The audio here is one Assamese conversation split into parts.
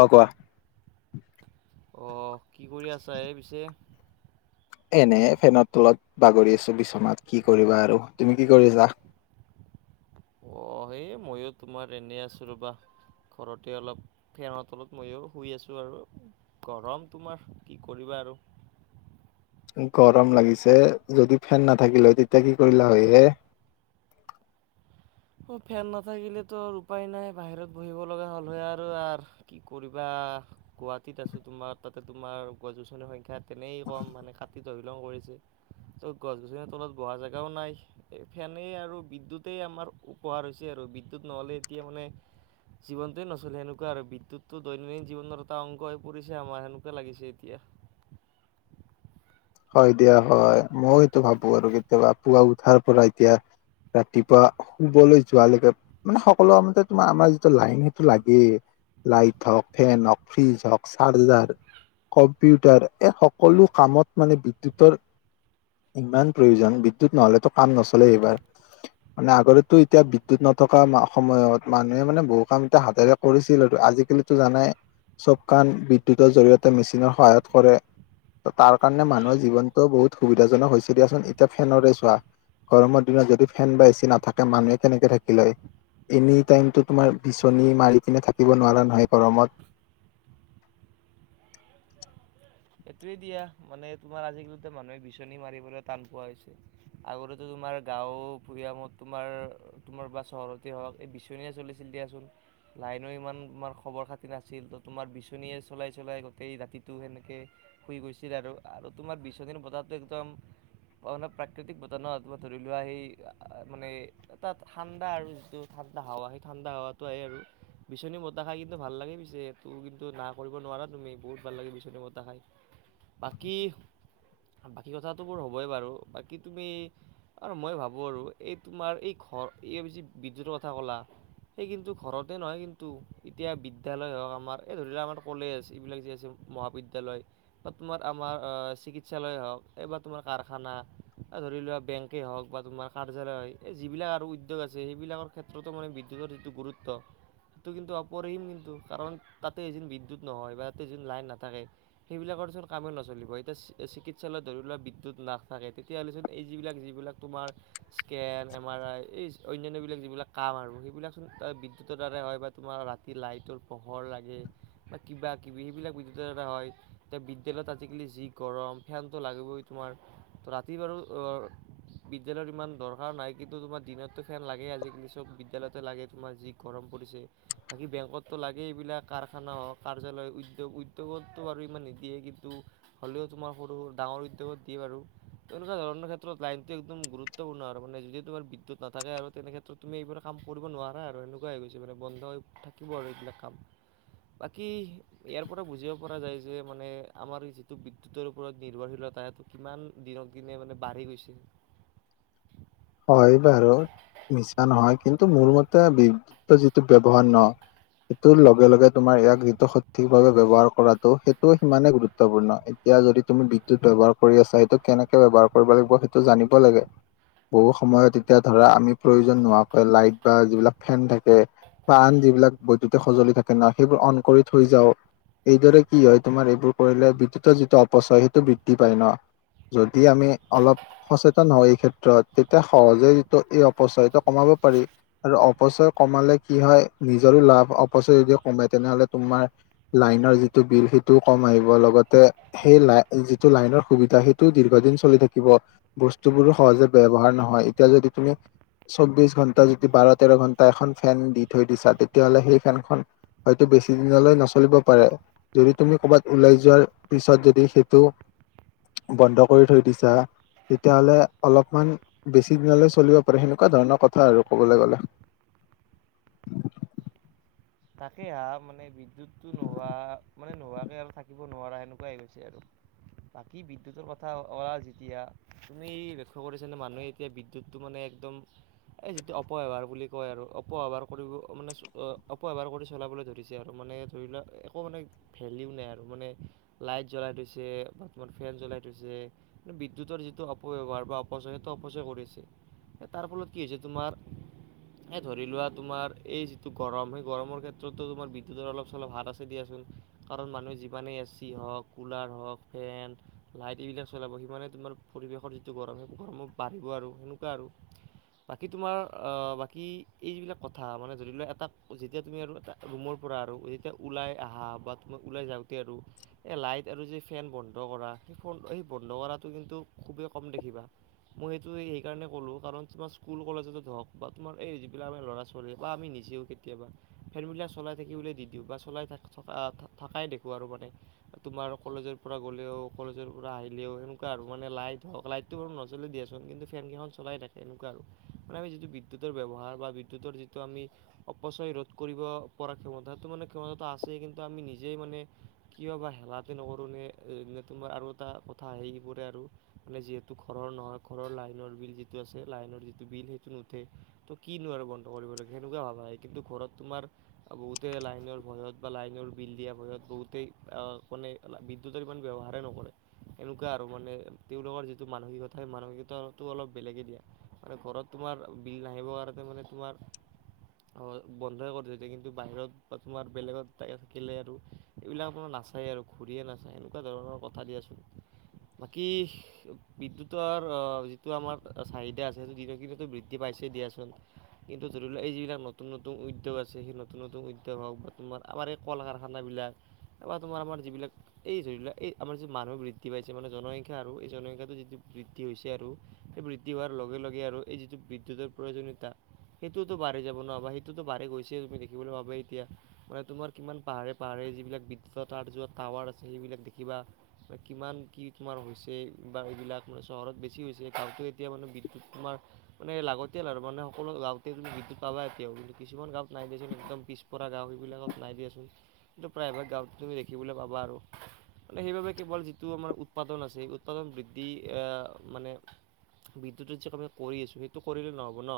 অ কোৱা? অ কি কৰি আছা এই পিছে? এনে ফেনৰ তলত বাগৰি আছো বিচনাত কি কৰিবা আৰু তুমি কি কৰিছা? অ সেই ময়ো তোমাৰ এনেই আছো ৰবা! ঘৰতে অলপ ফেনৰ তলত মইয়ো শুই আছো আৰু গৰম তোমাৰ কি কৰিবা? আৰু গৰম লাগিছে? যদি ফেন নাথাকিলে হয় তেতিয়া কি কৰিলা হয় এ? [inaudible] অ ফেন নাথাকিলেতো উপায় নাই, বাহিৰত বহিব লগা হ'লহে আৰু কি কৰিবা? আ গুৱাহাটীত আছো তোমাৰ, তাতে তোমাৰ গছ-গছনিৰ সংখ্যা তেনেই কম। মানে কাটি ধ তং কৰিছে। ত গছ - গছনিৰ তলত বহা জেগাও নাই, ফেনে আৰু বিদ্যুতে আমাৰ উপহাৰ হৈছে আৰু বিদ্যুৎ নহ'লে এতিয়া মানে জীৱনটোৱে নচললে সেনেকুৱা আৰু বিদ্যুতটো‍ দৈনন্দিন জীৱনৰ এটা অংগ হৈ পৰিছে আমাৰ সেনেকুৱা লাগিছে এতিয়া। [inaudible] হয় দিয়া হয়, মই এইটো ভাবো আৰু কেতিয়াবা পুৱা উঠাৰ পৰা এতিয়া। ৰাতিপুৱা শুবলৈ যোৱালৈকে মানে সকলো মতে তোমাৰ আমাৰ যিটো লাইন সেইটো লাগেই। লাইট হওক, ফেন হওক, ফ্ৰিজ হওক, চাৰ্জাৰ কম্পিউটাৰ এ সকলো কামত মানে বিদ্যুতৰ ইমান প্ৰয়োজন বিদ্যুত নহলেতো কাম নচলে এইবাৰ। মানে আগতেটো এতিয়া বিদ্যুত নথকা সময়ত মানুহে মানে বহু কাম এতিয়া হাতেৰে কৰিছিল। আজিকালিতো জানাই চব কাম বিদ্যুতৰ জৰিয়তে মেচিনৰ সহায়ত কৰে। ত তাৰ কাৰণে মানুহৰ জীৱনটো বহুত সুবিধাজনক হৈছে দিয়াচোন এতিয়া ফেনৰে চোৱা। গৰমৰ দিনত যদি ফেন বা এচি নাথাকে মানুহে কেনেকে থাকিলে হয়? এনি টাইমটো তোমাৰ বিচনী মাৰি কিনে থাকিব নোৱাৰা নহয় গৰমত। [unintelligible] এইটোৱে দিয়া মানে তোমাৰ আজিকালিতে মানুহে বিচনী মাৰিবলৈ টান পোৱা হৈছে। আগতেটো তোমাৰ গাওঁ ভূঞামত তোমাৰ তোমাৰ বা চহৰতে হওক এই বিচনীয়া চলিছিল। দিয়াচোন। লাইনো ইমান তোমাৰ খবৰ - খাতি নাছিল ত তোমাৰ বিচনীয়ে চলাই - চলাই গোটেই ৰাতিটো সেনেকে শুই গৈছিল আৰু আৰু তোমাৰ বিচনিৰ বতাহটো একদম মই মানে প্ৰাকৃতিক বতনত বা ধৰি লোৱা সেই মানে তাত ঠাণ্ডা আৰু যিটো হাৱা সেই ঠাণ্ডা হাৱাটো আহে আৰু। বিচনী বতাহ খাই কিন্তু ভাল লাগে, পিছে ত কিন্তু না কৰিব নোৱাৰা তুমি বহুত ভাল লাগে বিচনী বতাহ খাই। বাকী বাকী কথাটোবোৰ হ'বই বাৰু, বাকী তুমি আৰু মই ভাবো আৰু এই তোমাৰ এই ঘৰ এই বেছি বিদ্যুতৰ কথা ক'লা সে কিন্তু ঘৰতে নহয় কিন্তু এতিয়া বিদ্যালয় হওক আমাৰ এই ধৰি লোৱা আমাৰ কলেজ এইবিলাক যে আছে মহাবিদ্যালয় বা তোমাৰ আমাৰ চিকিৎসালয় হওক, এইবাৰ তোমাৰ কাৰখানা এ ধৰি লোৱা বেংকে হওক বা তোমাৰ কাৰ্যালয় এই যিবিলাক আৰু উদ্যোগ আছে সেইবিলাকৰ ক্ষেত্ৰতো মানে বিদ্যুৎ যিটো গুৰুত্ব সেইটো কিন্তু অপৰেম কিন্তু কাৰণ তাতে এদিন বিদ্যুত নহয় বা ত যদি লাইন নাথাকে। সেইবিলাকৰচোন কামেই নচলিব এতিয়া চিকিৎসালয়ত ধৰি লোৱা বিদ্যুৎ নাথাকে তেতিয়া হ'লেচোন এই যিবিলাক যিবিলাক তাত তোমাৰ স্কেল, এম আৰ আই এই অনান্য যিবিলাক কাম আৰু এইবিলাকচোন আ বিদ্যুৎৰ তাতে হয় বা তোমাৰ ৰাতি লাইটৰ পোহৰ লাগে বা কিবা - কিবি সেইবিলাক বিদ্যুৎৰ দ্বাৰা হয়। এতিয়া বিদ্যালয়ত আজি-কালি যি গৰম। ফেনটো লাগিবই তোমাৰ। ৰাতি বাৰু বিদ্যালয়ৰ ইমান দৰকাৰ নাই কিন্তু তোমাক দিনতটো ফেন লাগে আজিকালি চব বিদ্যালয়তে লাগে, তোমাৰ যি গৰম কৰিছে। বাকী বেংকতো লাগে এইবিলাক কাৰখানা হওক কাৰ্যালয় উদ্যোগ, উদ্যোগতো আৰু ইমান দিয়ে কিন্তু হ'লেও তোমাৰ সৰু ডাঙৰ উদ্যোগত দিয়ে বাৰু তেনেকোৱা ধৰণৰ ক্ষেত্ৰত লাইনটো একদম, গুৰুত্বপূৰ্ণ আৰু যদি তোমাৰ বিদ্যুত নাথাকে আৰু তেনেক্ষেত্ৰত তুমি এইবোৰ কাম কৰিব নোৱাৰা আৰু এনেকোৱা হৈ গৈছে মানে। বন্ধ হৈ থাকিব আৰু এইবিলাক কাম। বাকী ইয়াৰ পৰা বুজিব পৰা যায় যে মানে আমাৰ যিটো বিদ্যুতৰ ওপৰত নিৰ্ভৰশীলতাটো কিমান দিনক দিনে মানে বাঢ়ি গৈছে। [inaudible] হয় বাৰু মিছা নহয় কিন্তু, মোৰ মতে বিদ্যুতৰ যিটো ব্যৱহাৰ ন সেইটোৰ লগে লগে তোমাৰ ইয়াক যিটো সঠিকভাৱে ব্যৱহাৰ কৰাটো সেইটোও সিমানে গুৰুত্বপূৰ্ণ। এতিয়া যদি তুমি বিদ্যুত ব্যৱহাৰ কৰি আছা সেইটো কেনেকে ব্যৱহাৰ কৰিব লাগিব সেইটো জানিব লাগে। অ [inaudible] বহু সময়ত এতিয়া ধৰা আমি প্ৰয়োজন নোহোৱাকৈ লাইট বা যিবিলাক ফেন থাকে পাণ যিবিলাক বৈদ্যুতিক সজুলি থাকে ন সেইবোৰ অন কৰি থৈ যাওঁ। এইদৰে কি হয় তোমাৰ এইবোৰ কৰিলে বিদ্যুতৰ যিটো অপচয় সেইটো বৃদ্ধি পায় ন। যদি আমি অলপ সচেতন হওঁ এই ক্ষেত্ৰত তেতিয়া সহজে যিটো এই অপচয়টো কমাব পাৰি। আৰু অপচয় কমালে কি হয় নিজৰো লাভ অপচয় যদি কমে তেনেহলে তোমাৰ লাভ। লাইনৰ যিটো বিল সেইটো কম আহিব লগতে, সেই লাই যিটো লাইনৰ সুবিধা সেইটো দি [unintelligible] থাকিব বস্তুবোৰো সহজে ব্যয়ৱহাৰ নহয় এতিয়া যদি তুমি চৌবিশ ঘণ্টা যদি বাৰ তেৰ ঘণ্টা এখন ফেন দি থৈ দিছা তেতিয়াহ'লে সেই ফেনখন হয়তো বেছি দিনলৈ নচলিব পাৰে, যদি তুমি কৰ'বাত ওলাই যোৱাৰ পিছত যদি সেইটো বন্ধ কৰি থৈ দিছা তেতিয়াহলে অলপ অমান বেছি দিনলৈ চলিব পাৰে সেনেকোৱা ধৰণৰ কথা আৰু কবলৈ গলে তাকে হা মানে বিদ্যুতটো নোহোৱা মানে নোহোৱাকে আৰু থাকিব নোৱাৰা সেনেকোৱা হৈ গৈছে আৰু। বাকী বিদ্যুতৰ কথা অ যেতিয়া তুমি লক্ষ্য কৰিছানে মানুহে এতিয়া বিদ্যুটো মানে একদম এই যিটো অপহেৱাৰ বুলি কয় আৰু অপসৱাৰ কৰিব মানে এবাৰ কৰি চলাবলৈ ধৰিছে আৰু মানে ধৰি লোৱা একো মানে ভেলিউ নাই আৰু মানে লাইট জ্বলাই থৈছে ফেন জ্বলাই থৈছে বিদ্যুতৰ যিটো অপব্যৱহাৰ বা অপচয় সেইটো অপচয় কৰিছে তাৰ ফলত কি হৈছে তোমাৰ এ ধৰি লোৱা তোমাৰ এই যিটো গৰম গৰমৰ ক্ষেত্ৰততো তোমাৰ বিদ্যুতৰ অলপ চলপ হাত আছে দিয়াচোন। কাৰণ মানুহে যিমানে এ চি হওক কুলাৰ হক ফেন লাইট এইবিলাক চলাব সিমানে তোমাৰ পৰিৱেশৰ যিটো গৰম সেই গৰম বাঢ়িব আৰু তেনেকোৱা আৰু বাকী তোমাৰ বাকী এই যিবিলাক কথা মানে ধৰি লোৱা এটা যেতিয়া তুমি আৰু এটা ৰুমৰ পৰা আৰু যেতিয়া ওলাই আহা বা তোমাৰ ওলাই যাওঁতে আৰু এ লাইট যদি ফেন বন্ধ কৰা সেই বন্ধ কৰাটো কিন্তু খুবেই কম দেখিবা মই সেইটো সেইকাৰণে ক'লো। কাৰণ তোমাৰ স্কুল-কলেজ হওক বা তোমাৰ এই যিবিলাক আম ল'ৰা ছোৱালী বা আমি নিজেও কেতিয়াবা ফেন বিলাক চলাই থাকিবলৈ দি দিওঁ বা চলাই থকাই দেখো আৰু মানে কলেজৰ পৰা গ'লেও কলেজৰ পৰা আহিলেও এনেকুৱা আৰু মানে লাইট হওক লাইটটো বাৰু নজ্বলে দিয়াচোন কিন্তু ফেন কেইখন চলাই থাকে এনেকোৱা আৰু। শ মানে আমি যিটো বিদ্যুতৰ ব্যৱহাৰ বা বিদ্যুতৰ যিটো আমি অপচয় ৰোধ কৰিব পৰা ক্ষমতাটো মানে ক্ষমতাটো আছেই কিন্তু আমি নিজেই মানে কিয় বা স নকৰো নে তোমাৰ আৰু এটা কথা হে পৰে আৰু মানে যিহেতু ঘৰৰ নহয় ঘৰ লাইনৰ বিল যিটো আছে লাইনৰ যিটো বিল সেইটো নুঠে ত' কিনো ৱাৰো বন্ধ কৰিবে সেনেকোৱা ভাব হয় কিন্তু ঘৰত তোমাৰ বহুতেই লাইনৰ ভয়ত বা লাইনৰ বিল দিয়া ভয়ত বহুতেই বিদ্যুতৰ ইমান ব্যৱহাৰেই নকৰে। এনেকোৱা আৰু মানে তেওঁলোকৰ যিটো মানসিকতা সেই মানসিকতাটো অলপ বেলেগে দিয়া মানে ঘৰত। তোমাৰ বিল নাহিবৰ কাৰণে মানে তোমাৰ, অ বন্ধই কৰি থয়, কিন্তু বাহিৰত বা তোমাৰ বেলেগত থাকিলে আৰু এইবিলাক আৰু নাচায়। আৰু ঘূৰিয়ে নাচায় এনেকোৱা ধৰণৰ কথা দিয়াচোন। বাকী বিদ্যুতৰ অ যিটো আমাৰ চাহিদা আছে সেইটো দিন কিনতো বৃদ্ধি পাই দিয়াচোন কিন্তু ধৰি লোৱা এই যিবিলাক নতুন নতুন উদ্যোগ আছে সেই নতুন নতুন উদ্যোগ হওক বা তোমাৰ আমাৰ এই কল কাৰখানাবিলাক বা তোমাৰ আমাৰ যিবিলাক এই যিবিলাক এই আমাৰ যি মানুহে বৃদ্ধি পাইছে মানে জনসংখ্যা আৰু এই জনসংখ্যাটো যিটো বৃদ্ধি হৈছে আৰু বৃদ্ধি হোৱাৰ লগে লগে আৰু এই যিটো বিদ্যুতৰ প্ৰয়োজনীয়তা সেইটোতো বাঢ়ি যাব ন সেইটোতো বাঢ়ি গৈছে তুমি দেখিবলৈ পাব এতিয়া মানে তোমাৰ কিমান পাহাৰে পাহাৰে যিবিলাক বিদ্যুতৰ তাঁৰ টাৱাৰ আছে সেইবিলাক দেখিবা কিমান কি তোমাৰ হৈছে বা এইবিলাক চহৰত বেছি কি হৈছে গাঁৱ এতিয়া মানে বিদ্যুত তোমাৰ মানে লাগতিয়াল আৰু মানে সকলো গাঁৱতে তুমি বিদ্যুত পাবা। কিছুমান গাঁৱত নাই দিয়ান একদম পিছপৰা গাঁও সেই বিলাকত নাই দিয়াচোন কিন্তু প্ৰায়ভাগ গাঁৱত তুমি দেখিবা দেখিবলে পাবা আৰু মানে সেইবাবে কেৱল যিটো আমাৰ উৎপাদন আছে উৎপাদন বৃদ্ধি আহ মানে বিদ্যুতৰ যি কমি কৰি আছো সেইটো কৰিলে নহ'ব ন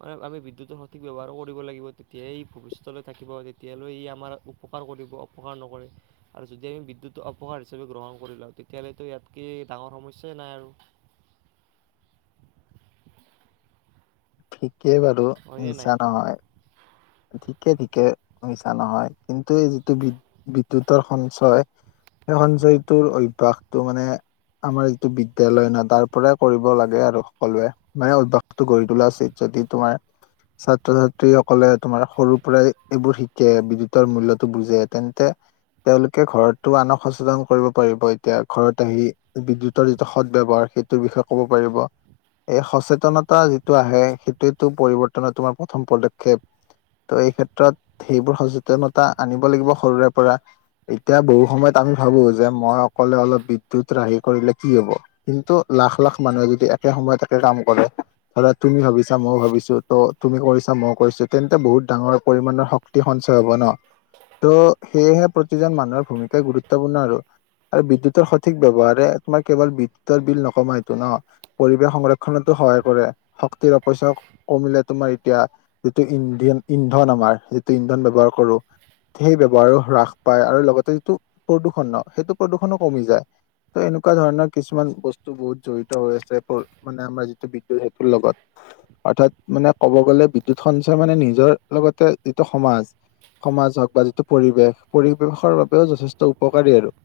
মানে আমি বিদ্যুতৰ ব্যৱহাৰ কৰিব লাগিব তেতিয়াই ই ভৱিষ্যলৈ থাকিব তেতিয়ালৈ ই আমাৰ উপকাৰ কৰিব অপকাৰ নকৰে আৰু যদি আমি বিদ্যুত উপহাৰ হিচাপে গ্ৰহণ কৰি লওঁ তেতিয়াহ'লেতো ইয়াতকৈ ডাঙৰ সমস্যাই নাই আৰু [inaudible] ঠিকেই বাৰু হয়নে নাই মিছা নহয় ঠিকে ঠিকে মিছা নহয় কিন্তু এই যিটো বি বিদ্যুতৰ সঞ্চয় সেই সঞ্চয়টোৰ অভ্যাসটো মানে আমাৰ যিটো বিদ্যালয় ন তাৰ পৰাই কৰিব লাগে আৰু সকলোৱে মানে অভ্যাসটো গঢ়ি তোলা উচিত যদি তোমাৰ ছাত্ৰ ছাত্ৰীসকলে তোমাৰ সৰুৰ পৰাই এইবোৰ শিকে বিদ্যুতৰ মূল্যটো বুজে তেন্তে তেওঁলোকে ঘৰতো আনক সচেতন কৰিব পাৰিব এতিয়া ঘৰত আহি বিদ্যুতৰ যিটো সদব্যৱহাৰ সেইটোৰ বিষয়ে ক'ব পাৰিব এই সচেতনতা যিটো আহে সেইটোৱেটো পৰিৱৰ্তনৰ তোমাৰ প্ৰথম পদক্ষেপ ত' এই ক্ষেত্ৰত সেইবোৰ সচেতনতা আনিব লাগিব সৰুৰে পৰা এতিয়া বহু সময়ত আমি ভাবো যে মই অকলে অলপ বিদ্যুত ৰাহি কৰিলে কি হব কিন্তু লাখ লাখ মানুহে যদি একে সময়তে তাকে কাম কৰে ধৰা তুমি ভাবিছা ময়ো ভাবিছো ত তুমি কৰিছা মই কৰিছো তেন্তে বহুত ডাঙৰ পৰিমানৰ শক্তি সঞ্চয় হব ন ত' সেয়েহে প্ৰতিজন মানুহৰ ভূমিকাই গুৰুত্বপূৰ্ণ আৰু আৰু বিদ্যুতৰ সঠিক ব্যৱহাৰে তোমাৰ কেৱল বিদ্যুতৰ বিল নকমাই এইটো ন পৰিৱেশ সংৰক্ষণতো সহায় কৰে শক্তিৰ অপইচা কমিলে তোমাৰ এতিয়া যিটো ইন্ধন ইন্ধন আমাৰ যিটো ইন্ধন ব্যৱহাৰ কৰো সেই ব্যৱহাৰো হ্ৰাস পায় আৰু লগতে যিটো প্ৰদূৰ্ষণ সেইটো প্ৰদূৰণো কমি যায় ত এনেকুৱা ধৰণৰ কিছুমান বস্তু বহুত জড়িত হৈ আছে মানে আমাৰ যিটো বিদ্যুৎ সেইটোৰ লগত অৰ্থাৎ মানে ক'ব গ'লে বিদ্যুতখন মানে নিজৰ লগতে যিটো সমাজ, সমাজ হক বা যিটো পৰিৱেশ পৰিৱেশৰ বাবেও যথেষ্ট উপকাৰী আৰু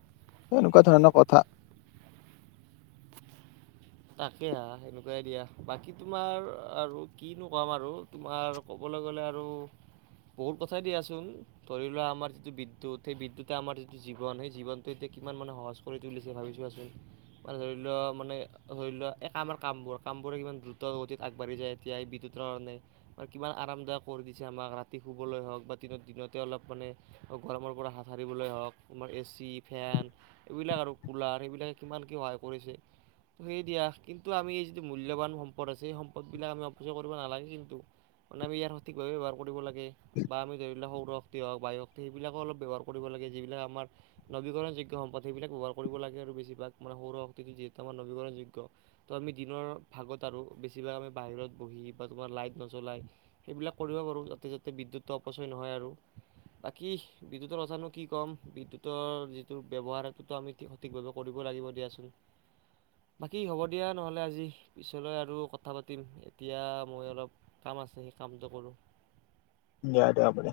এনেকুৱা ধৰণৰ কথা [inaudible] তাকে হা সেনেকুৱাই দিয়া বাকী তোমাৰ আৰু কিনো কাম আৰু তোমাৰ ক'ব ক'ব গ'লে আৰু বহুত কথাই দিয়াচোন ধৰি লোৱা আমাৰ যিটো বিদ্যুত সেই বিদ্যুতে আমাৰ যিটো জীৱন সেই জীৱনটো এতি কিমান মানে সহজ কৰি তুলিছে ভাবিছোঁ চোৱাচোন, মানে ধৰি লও মানে ধৰি লোৱা এই কামৰ কামবোৰ কামবোৰে কিমান দ্ৰুত গতিত আগবাঢ়ি যায় এতিয়া বিদ্যুতৰ কাৰণে কিমান আৰামদায়ক কৰি দিছে আমাক ৰাতি শুবলৈ হওক বা দিনত দিনতে অলপ মানে গৰমৰ পৰা হাত সাৰিবলৈ হওক তোমাৰ এ চি, ফেন এইবিলাক আৰু কুলাৰ এইবিলাকে কিমান কি সহায় কৰিছে ত সেই দিয়া কিন্তু আমি এই যিটো মূল্যযবান সম্পদ আছে সেই সম্পদ বিলাক আমি অপচয় কৰিব নালাগে কিন্তু মানে আমি ইয়াৰ সঠিকভাৱ ব্যৱহাৰ কৰিব লাগে বা আমি ধৰি লও সৌৰ শক্তি হওক বায়ুক্তি সেই বিলাকো অলপ ব্যৱহাৰ কৰিব লাগে যিলাক আমাৰ নবীকৰণ যোগ্য সম্পদ সেই বিলাক ব্যৱহাৰ কৰিব লাগে আৰু বেছিভাগ মানে সৌৰ শক্তিটো যিহেত আমাৰ ‌নবি কৰণ যোগ্য ত আমি দিনৰ ভাগত আৰু বেছিভাগ আমি বাহিৰত বহি বা তোমাৰ লাইট নজলাই সেইবিলাক কৰিব পাৰোঁ যাতে যাতে বিদ্যুত অপচয় নহয় আৰু বাকী বিদ্যুতৰ কথানো কি ক'ম বিদ্যুতৰ যিটো ব্যৱহাৰ সেইটোতো আমি সঠিকভাৱে কৰিব লাগিব দিয়াচোন বাকী হ'ব দিয়া নহ'লে আজি পিছলৈ আৰু কথা পাতিম এতিয়া মই অলপ কাম আছে। ছে সেই কামটো কৰোঁ। দিয়া দিয়া হ'ব দে।